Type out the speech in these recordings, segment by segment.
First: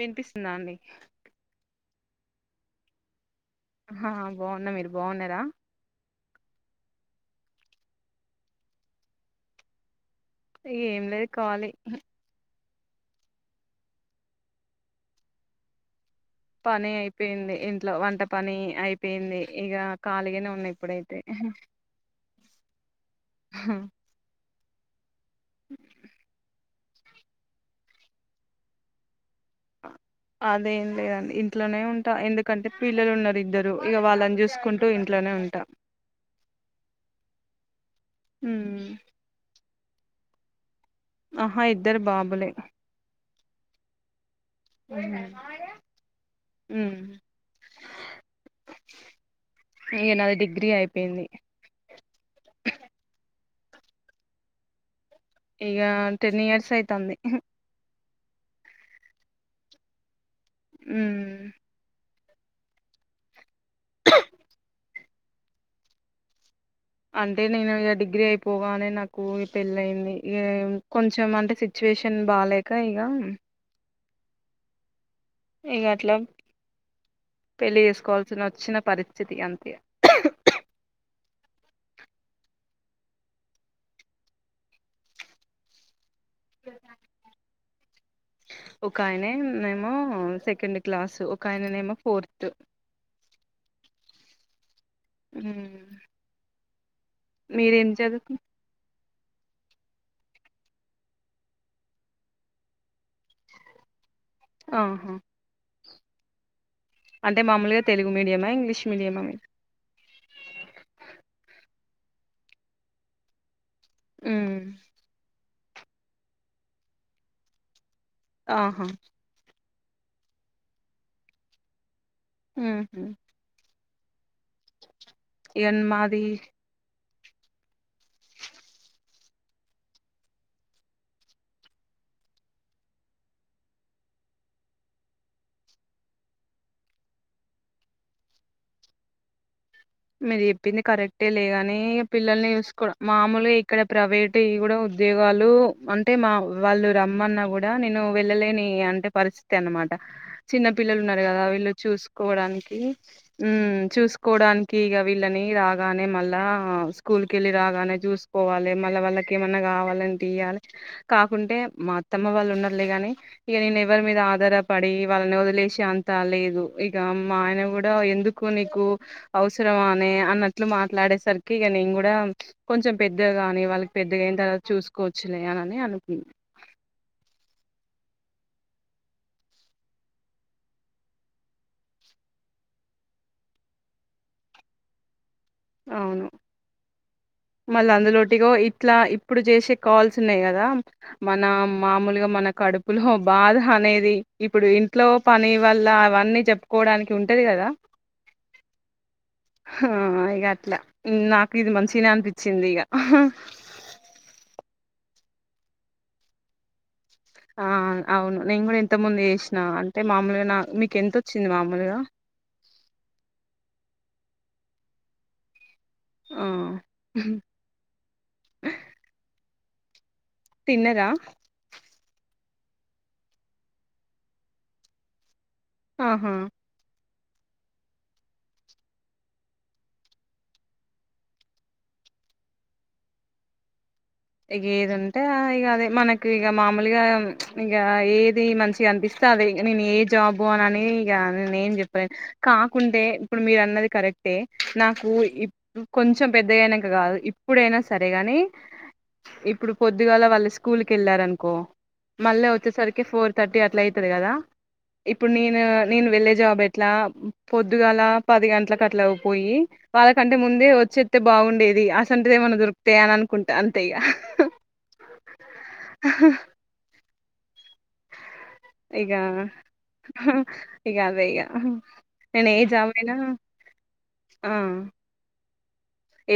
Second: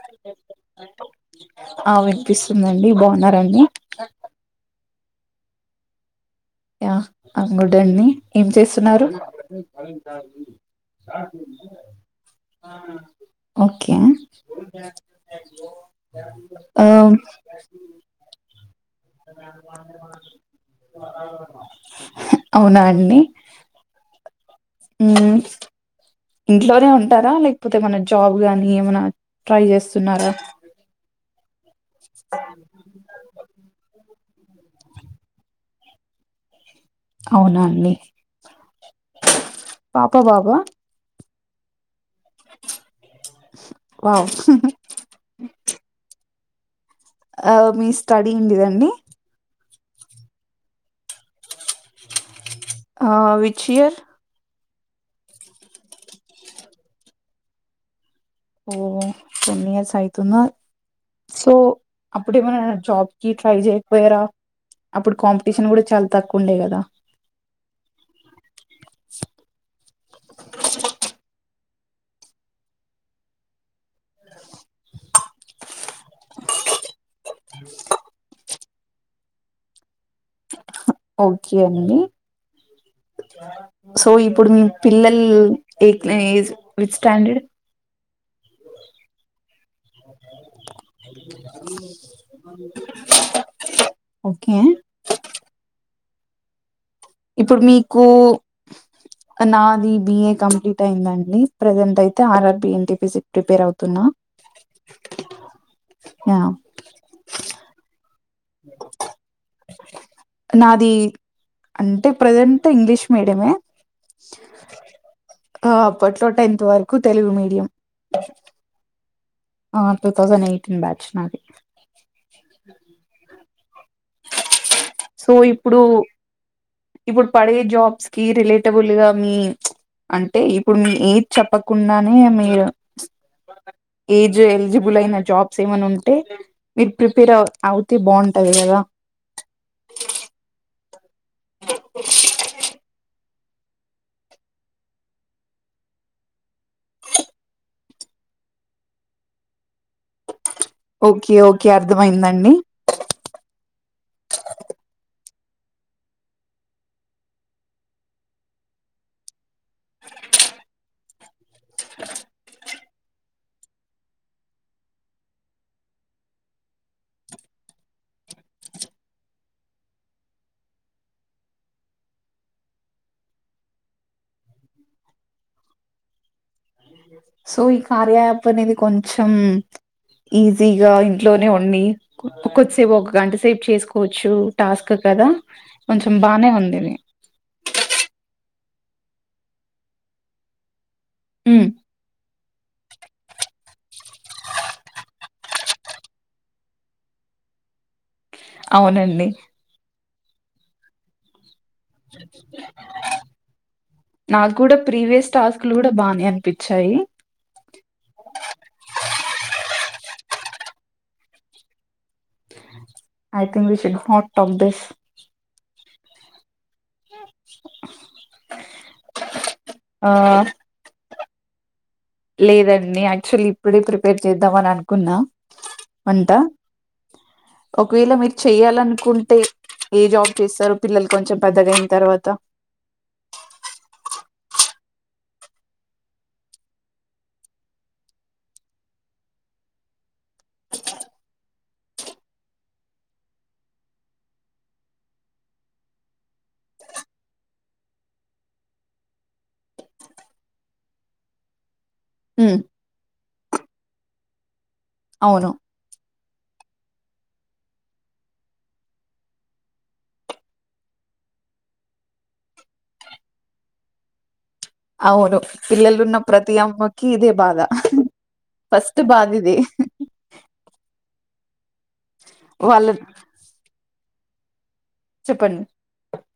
వినిపిస్తుందా అండి అవి నిపిస్తుందండి బాన్నారా అండి హా బాగున్న మీ రు బాగున్నారా యా ఐ యాం గుడ్ అండి ఏం చేస్తున్నారు ఏం లేదు కాలీ ఓకే ఆ పని అయిపోయింది ఇంట్లో వంట పని అయిపోయింది ఇగ ఖాళీగానే ఉన్నా ఇప్పుడైతే అవునా అండి ఉ ఇంటి లోనే ఉంటారా లేకపోతే ఏ మన జాబ్ గాని ఏమనా అదేం లేదండి ఇంట్లోనే ఉంటా ఎందుకంటే పిల్లలు ఉన్నరు ఇద్దరు ఇక వాళ్ళని చూసుకుంటూ ఇంట్లోనే ఉంటా అవునా అండి ఉమ్. పాప బాబా ఆహా ఇద్దరు బాబులే వావ్ ఉమ్. ఉమ్. ఆ మీ స్టడీ ఎంతిదండీ ఇగ నాది డిగ్రీ అయిపోయింది ఆ విచ్ ఇయర్ ఇగ టెన్ ఇయర్స్ అయితంది ఓ టెన్ ఇయర్స్ ఐ తుంద ఉమ్. సో అప్పుడే మన జాబ్కి ట్రై చేయకపోయారా అప్పుడు కాంపిటీషన్ కూడా చాలా తక్కువ ఉండే కదా అంటే నేను ఇగ డిగ్రీ అయి పోగానే నాకు పెళ్ళయింది ఏం కొంచెం అంటే సిచ్యువేషన్ బాలేక ఇగ ఇగ అట్లా పెళ్లి చేసుకోవాల్సిన వచ్చిన పరిస్థితి అంతిగా ఓకే అండి సో ఇప్పుడు మీ పిల్లలు ఎ జ్ విచ్ స్టాండడ్ ఒకాయనే సెకండ్ క్లాస్ ఒక ఆయననేమో ఫోర్త్ ఓకే ఇప్పుడు మీరేం మీకు చదువుకు నాది బిఏ కంప్లీట్ అయిందండి ప్రెజెంట్ అయితే ఆర్ ఆర్ బి ఎన్టీపీసీ కి ప్రిపేర్ అవుతున్నా ఆహా అ అంటే మామూలుగా తెలుగు మీడియం ఆ ఇంగ్లీష్ మీడియమా నాది అంటే ప్రజెంట్ ఇంగ్లీష్ మీడియమే స ఆ అప్పట్లో టెన్త్ వరకు తెలుగు మీడియం ఆహా ఆ టూ తౌసండ్ ఎయిటీన్ బ్యాచ్ నాది హ హ సో ఎన్ ఇప్పుడు మాదీ. ఇప్పుడు పడే జాబ్స్ కీ రిలేటబుల్గా మీ ప్చ్ అంటే ఇప్పుడు మీ ఏజ్ చెప్పకుండానే మీరు, ప్చ్ ఏజ్ ఎలిజిబుల్ అయిన జాబ్స్ ఏమన్న ఉంటే, మీరు ప్రిపేర్ అవ్ అవుతే బాగుంటది గదా. మీరు చెప్పింది కరెక్ట్. టేలే గానీ ఇగ పిల్లల్ని చూసుకోవడం మామూల్ ఇక్కడ ప్రైవేటియి గూడా ఉద్యోగాలూ, అంటే మా వాళ్ళు రమ్మన్నా గూడా, నేను వెళ్ళలేనీ అంటే పరిస్థితి అన్నమాట. చిన్న పిల్లలు ఉన్నారు ఓకే గదా ఓకే వీళ్ళు అర్థమైందండి. చూసుకోవడానికీ. ఉమ్ చూసుకోవడాన్ వీళ్ళనీ రాగానే మళ్ళా స్కూల్ కెళ్ళి రాగానే చూసుకోవాలె మళ్ళ వాళ్ళకి ఏమన్నా కావాలంటియ్యాలె. కాకుంటే మా అత్తమ్మ వాళ్ళు ఉన్నరులే గానీ, ఇగ నేను ఎవరి మీద ఆధారపడీ వాళ్ళని వదిలేశె అంతా లేదు. ఇగా మా ఆయన గూడా ఎందుకు నీకూ. అవసరమానే అన్నట్లు మాట్లాడేసరికి ఇగ నేన్ గూడా, కొంచెం పెద్దగాని వాళ్ళకి పెద్దగైన్ తర్వాత చూసుకోవచ్చులే అని అనుకున్న. సో ఈ కార్య యాప్ అనేది కొంచెం, ఈజీగా ఇంట్లోనే ఉండీ, కొద్దిసేపు ఒక గంట సేపు చేసుకోవచ్చూ టాస్క్ కదా. కొంచెం బానే ఉంది ఇది మళ్ళ అందులోటిగో ఇట్లా ఇప్పుడు జేసే కాల్స్ ఉన్నయి కదా. మనా హ్మ్ మామూలుగ మన కడుపులో బాధ అనేదీ. ఇప్పుడు ఇంట్లో పనీ వల్లా అవన్నీ చెప్పుకోవడానికి ఉంటది కదా. అవునండి. ఇగ అట్లా న్నాక్ ఇది మంచిగనే అనిపి చింది ఇగా. నాకు కూడా ప్రీవియస్ టాస్క్ లు కూడా బానే అనిపిచ్చాయీ. ఆ అవును నేను కూడా ఇంతక్ ముందు చేశినా అంటే మాములుగా నా మీక్ ఎంతొచ్చింది మాములుగా. I think was it hot of this ఆ ఆ తిన్నరా. లేదండి యాక్చువల్లీ ఇప్పుడే ప్రిపేర్ చేద్దాం అని అనుకున్నా. వంట. ఆహా. ఒకవేళ మీర్ చెయ్యాలనుకుంటే ఏ జాబ్ చేస్తారు పిల్లలు కొంచెం పెద్దగయిన్ తర్వాత. ఇగ ఏదుంటే ఆ ఇగ అదే. మనకు ఇగ మామూలుగా ఇగా ఏదీ మంచిగ అనిపిస్తే అదే. నేన్ ఏ జాబు అని అనీ ఇగా న నేన్ చెప్పలేన్. కాకుంటే ఇప్పుడు మీరు అన్నది కరెక్టే, నాకూ ఇప్పు కొంచెం పెద్దగయినంక గాదు ఇప్పుడైనా సరేగానీ. ఇప్పుడు పొద్దుగాల వాళ్ళు స్కూల్కి ఎళ్ళారనుకో, మళ్ళా హ్మ్ వచ్చేసరికే ఫోర్ థర్టీ అట్లా అయితది కదా. ఇప్పుడు అవును. నేనూ నేను వెళ్లే జాబ్ ఎట్లా, పొద్దుగాలా పది గంటలకట్లా పోయ్యీ, వాళ్ళకంటే ముందే వచ్చే త్తే బాగుండేది, అసంటిది ఏమన్న దొరుకుతే అని అనుకుంటా. అం తే ఇగా. అవును పిల్లలున్న ప్రతీ అమ్మక్ కీ ఇదే బాధ. ఫస్ట్ ఇగా, బాధ ఇదే ఇగ అదే ఇగ అహా నేన్ ఏ వాళ్ళ జాబ్ ఐనా ఆ పడింది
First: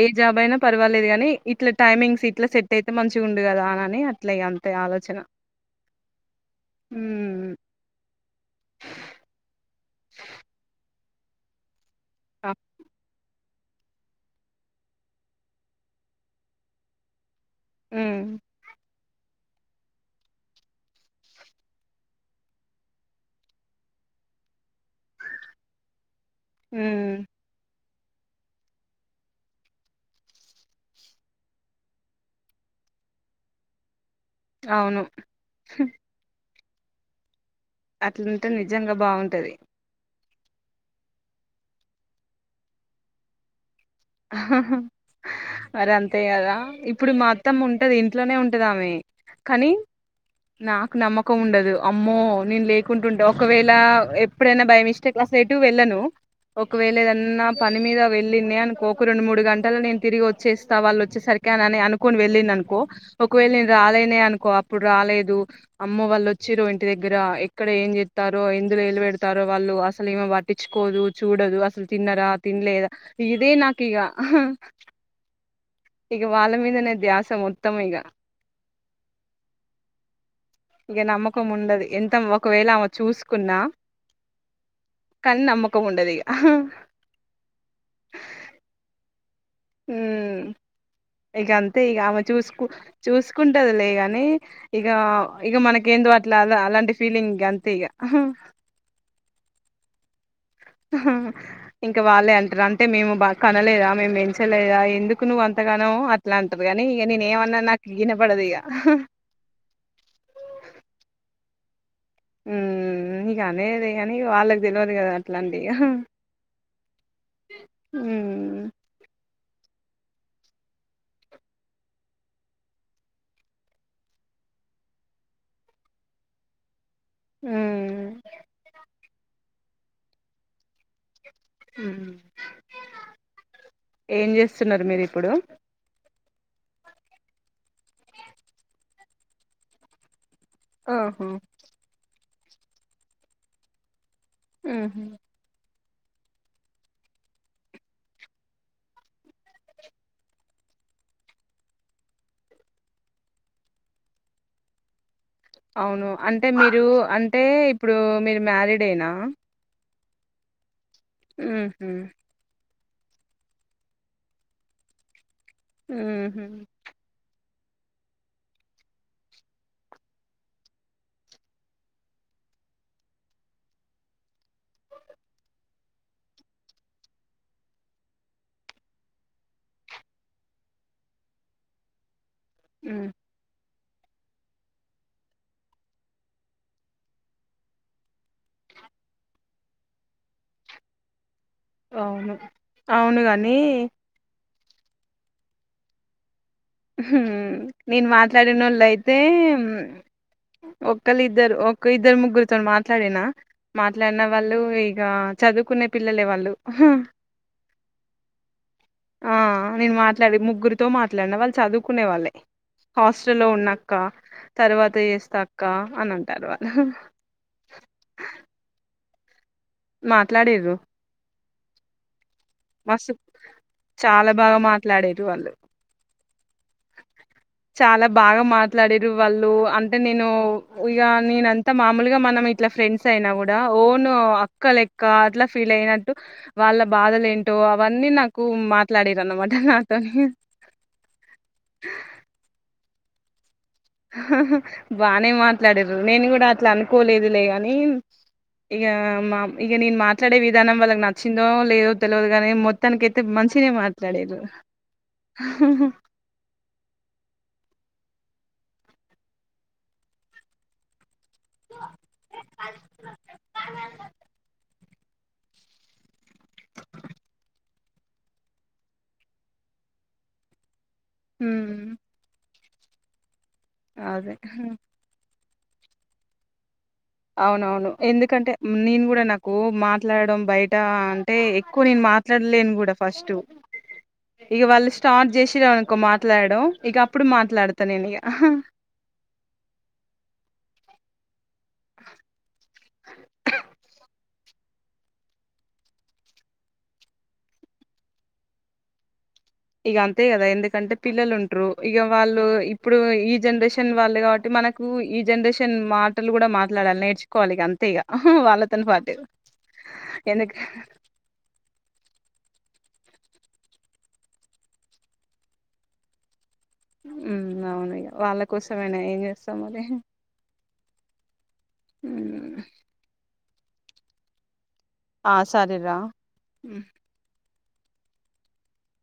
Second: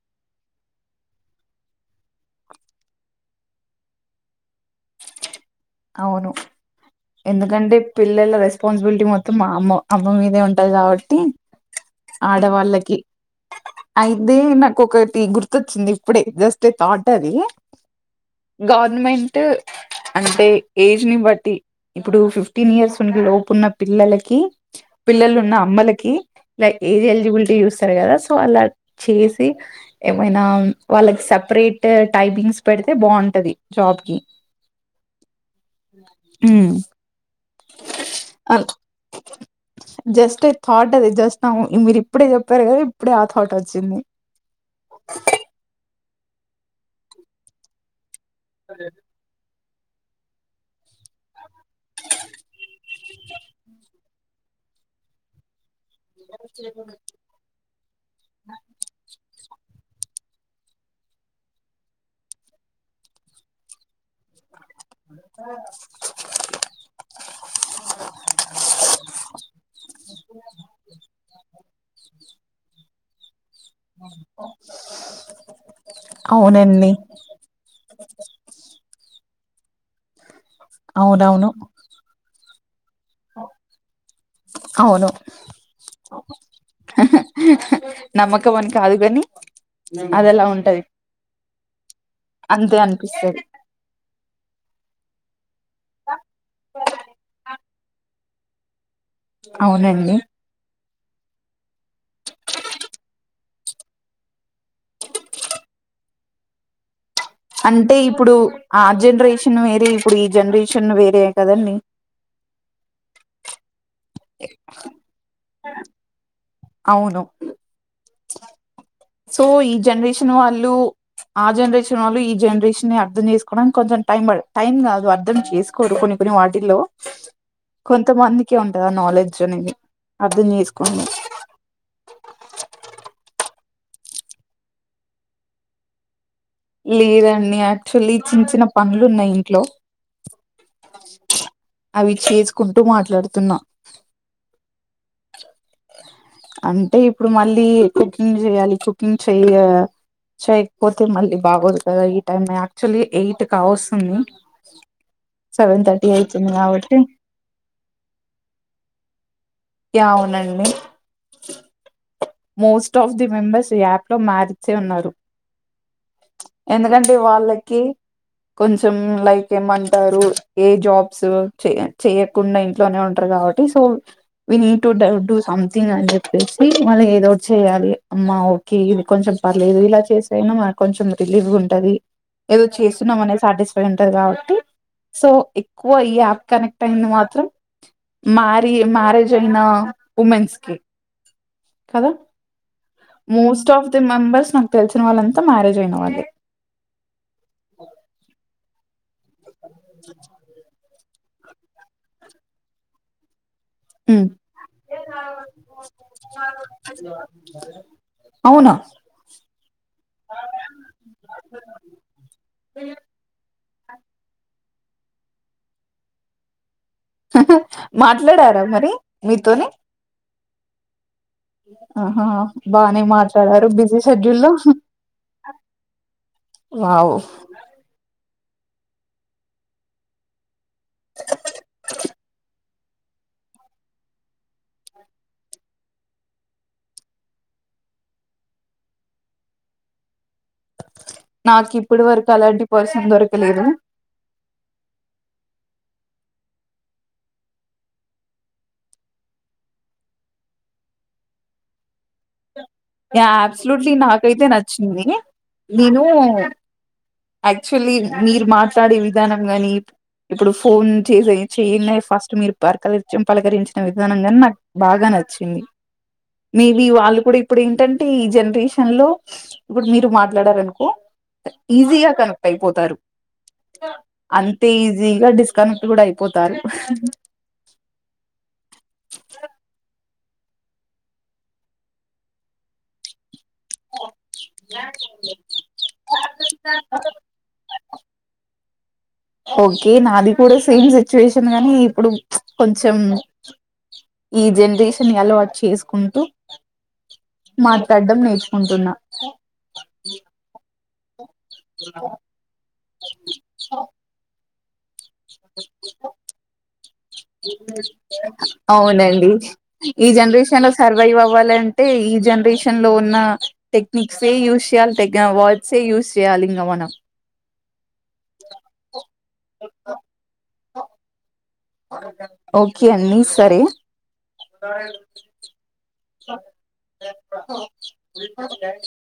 ఏ జాబ్ అయినా పర్వాలేదు గాని ఇట్ల టైమింగ్స్ ఇట్లా సెట్ అయితే మంచిగా ఉండడు కదా అని అని అట్లా ఇగ ఆలోచన అవును హ్మ్ ఎందుకంటే పిల్లల రెస్పాన్సిబిలిటీ మొత్తం మా అమ్మ అమ్మ మీదే ఉంటుంది కాబ టి ఆ ఆడవాళ్ళకి అయితే నాకు ఒకటి గుర్తొచ్చింది ఇప్పుడే జస్ట్ థాటే అది ఉ మెంటు అంటే ఏజ్ ని బట్టి ఇప్పుడు ఫిఫ్టీన్ ఇయర్స్ లోపున్న పిల్లలకి పిల్లలు ఉన్న అమ్మలకి ఏది హ్మ్ ఎలిజిబిలిటీ చూస్ ఉంటారు కదా సో అలా చేసి ఏమైనా వాళ్ళకి సపరేట్ టైపింగ్స్ పెడితే బాగుంటది జాబ్ కి అవును ఉ అట్లుంటే నిజంగా బాగుంటది జస్ట్ ఏ థాట్ అది జస్ట్ నౌ మీరు ఇప్పుడే చెప్పారు కదా ఇప్పుడే ఆ థాట్ వ మర అం అంతే కదా ఇప్పుడు మా అత్తమ్మ ఉంటది ఇ ఇంట్లోనే ఉంటదామే కానీ నాకు నమ్మకం ఉండదు అమ్మో నేను లేకుంటుంటె ఒకవేళ ఎప్పుడైనా బై మిస్టేక్ అసలు ఎటు వెళ్ళను ఒకవేళ ఏదన్నా పని మీద వెళ్ళింది అనుకో రెండుమూడు గంటలలో నేను తిరిగొ చేస్తా వాళ్ళు వచ్చేసరికి అని అనుకోని వెళ్ళింది అనుకో ఒకేళ నేను రాలేనే అనుకో అప్పుడు రాలేదు అమ్మ వాళ్ళు వచ్చిరు ఇంటి దగ్గర ఎక్కడ ఏం చేత్తారో ఎందులో వేలు పెడతారో వాళ్ళు అసలు ఈమె పట్టించుకోదు చూడదు అసలు తిన్నరా తినలేదా ఇది నా ఇగ ఇగ వాళ్ళ మీదనే అవునండి ధ్యాస మొత్తం ఇగ ఇక నమ్మకం అవునవును ఉండదు ఎంత ఒకవేలా అవును కానీ నమ్మకం ఉండదు ఇగ నమ్మకం అని కాదు గని అది ఎలా ఉంటది ఇక అంతే ఇక ఆమె చూసుకు అంతే అనిపిస్తది చూసుకుంటది లేగాని ఇక ఇక మనక ఏందో అట్లా అలాంటి ఫీలింగ్ ఇక అంతే ఇక హా అవునండి ఉహు ఇంకా వాళ్ళే అంటారు అంటే మేము బా కనలేదా మేము పెంచలేదా ఎందుకు నువ్వు అంతగానం అట్లా అంటారు గాని అంటే ఇప్పుడు ఆ జనరేషన్ వేరే ఇప్పుడు ఈ జనరేషన్లు వేరే కదండి ఉ ఇగా అనేదే కానీ వాళ్ళకి తెలియదు కదా అట్లాంటి ఇగ అవును ఉమ్ సో ఈ జనరేషన్ వాళ్ళు ఆ జనరేషన్ వాళ్ళు ఈ జనరేషన్ అర్థం చేసుకోవడానికి కొంచెం టైం పడు టైం కాదు అర్థం చేసుకోరు కొన్ని కొన్ని వాటిల్లో ఉమ్ కొంతమందికి ఉంటందా నాలెడ్జ్ కూచొని అర్ధం చేసుకోండి ఉమ్ ఏం చేస్తున్నారు మీరు ఇప్పుడు లేదండి యాక్చువల్లీ చిన్న చిన్న పనులు ఉన్నాయి ఇంట్లో ఆహా కుంటూ మాట్లాడుతున్నా ఉహ్ అంటే ఇప్పుడు మళ్ళీ కుకింగ్ జేయాలి కుకింగ్ చేయ చేయకపోతే మళ్ళీ బాగోదు కదా ఈ టైమ్ యాక్చువల్లీ ఎయిట్ కావస్తుంది సెవెన్ థర్టీ అవును అంటే అవుతుంది మీరు కాబట్టి అంటే ఇప్పుడు మీరు మ్యారీడ్ ఏనా యా అవునండి ఉ హు మోస్ట్ ఆఫ్ ది మెంబర్స్ ఈ యాప్ లో మారిచే ఉన్నారు ఉహు ఎందుకంటే వాళ్ళక్ కే కొంచెం లైక్ ఏమంటారు ఏ జాబ్స్ చెయ చేయకుండా ఇంట్లోనే ఉంటారు కాబట్టి so we need to do to something అని చెప్పేసి మళ్ళీ ఏ లోడ్ చేయాలి అమ్మా ఓకే ఇది కొంచెం పర్లేదు ఇలా చేసే అయినా మ కొంచెం రిలీఫ్గా ఉంటది ఏదో ఉమ్ చేస్తున్నాం అనే సాటిస్ఫై ఒళ్ళంతా కాబట్టి సో ఎక్కువ ఈ యాప్ కనెక్ట్ అయింది మాత్రం మ్యారి మ్యారేజ్ అయిన ఉమెన్స్ కి కదా అవును అవును గాని మోస్ట్ ఆఫ్ ది మెంబర్స్ నా తెలిసిన వాళ్ళంతా మ్యారేజ్ అయిన వాళ్లే హు నిను మాట్లాడినోళ్లు అయి తేమ్ ఒక్కలు ఇద్దరు ఒక ఇద్దరు ముగ్గురితో మాట్లాడేనా మాట్లాడిన ఉమ్, వాళ్ళు ఇగ చదువుకునే పిల్లలే వాళ్ళు హ అవునా ఆ నేను మాట్లాడే ముగ్గురితో మాట్లాడిన వాళ్ళు చదువుకునే వాళ్ళే హాస్టల్లో ఉన్న అక్క తర్వాత ఏస్త అక్క అని అంటారు వాళ్ళు అహ మాట్లాడారా మరి మీతోని మాట్లాడిరు ఆహా బానే మాట్లాడారు బిజీ చాలా షెడ్యూల్ లో బాగా మాట్లాడిర్రు వాళ్ళు వావు చాలా బాగా మాట్లాడిరు వాళ్ళు అంటే నేను ఇగ నేనంతా మామూలుగా మనం ఇట్లా ఫ్రెండ్స్ అయినా కూడా ఓను అక్క లెక్క అట్లా ఫీల్ అయినట్టు వాళ్ళ బాధలు ఏంటో అవన్నీ నాకు మాట్లాడిన మాట నాతోని నాకు ఇప్పుడు వరకు అలాంటి పర్స దొరకలేదు బానే మాట్లాడరు నేను కూడా అట్లా అనుకోలేదులే ని ఇక మా ఇక నేను మాట్లాడే విధానం వాళ్ళకి నచ్చిందో లేదో తెలియదు కాని మొం అబ్సలూట్లీ నాకైతే నచ్చింది నేను యాక్చుల్లీ మీరు మాట్లాడే విధానం గాని ఇప్పుడు ఫోన్ చేసే చెయ్యంగానే ఫస్ట్ మీరు పక పలకరించిన విధానంగానీ నాకు బాగా నచ్చింది మేబి వాళ్ళు కూడా ఇప్పుడు ఏంటంటే ఈ జనరేషన్ లో ఇప్పుడు మీరు మాట్లాడారనుకో హ్మ్. ఈజీగా తను పైపోతారు అదే. అంతే ఈజీగా డిస్ కనెక్ట్ కూడా అయిపోతాది అవునవును ఎందుకంటే నేను కూడా నాకు మా మాట్లాడడం బయట అంటే ఎక్కువ నేను మాట్లాడలేను కూడా ఫస్ట్ ఇక వాళ్ళు స్టార్ట్ చేసారునుకో మాట్లాడడం ఇక అప్పుడు మాట్లాడుత తననిగా ఓకే నాది కూడా సేమ్ సిచువేషన్ వచ్చింది కానీ ఇప్పుడు కొంచెం ఈ జనరేషన్ అలవాటు చేసుకుంటూ మాట్లాడడం నేర్చుకుంటున్నా ఇక అంతే కదా ఎందుకంటే పిల్లుం ట్రూ ఇక వాళ్ళు ఇప్పుడు ఈ జనరేషన్ వాళ్ళు కాబట్టి మనకు కు ఇ జనరేషన్ మాటలు కూడా మాట్లాడాలి నేర్చుకోవాలి ఇగ అంతే ఇక వాళ్ళతోని పాటు అవునండి ఎందుకే అంటే ఈ జనరేషన్ లో ఉన్న టెక్నిక్స్ ఏ యూజ్ చేయాలి వర్డ్స్ యూస్ చేయాలి నవాన అవనిగ వాళ్ళ కోసమనా ఏం చేస్తాం మరి ఉమ్. ఓకే అన్నిస్ సరే ఆ సరేరా బకు [unintelligible]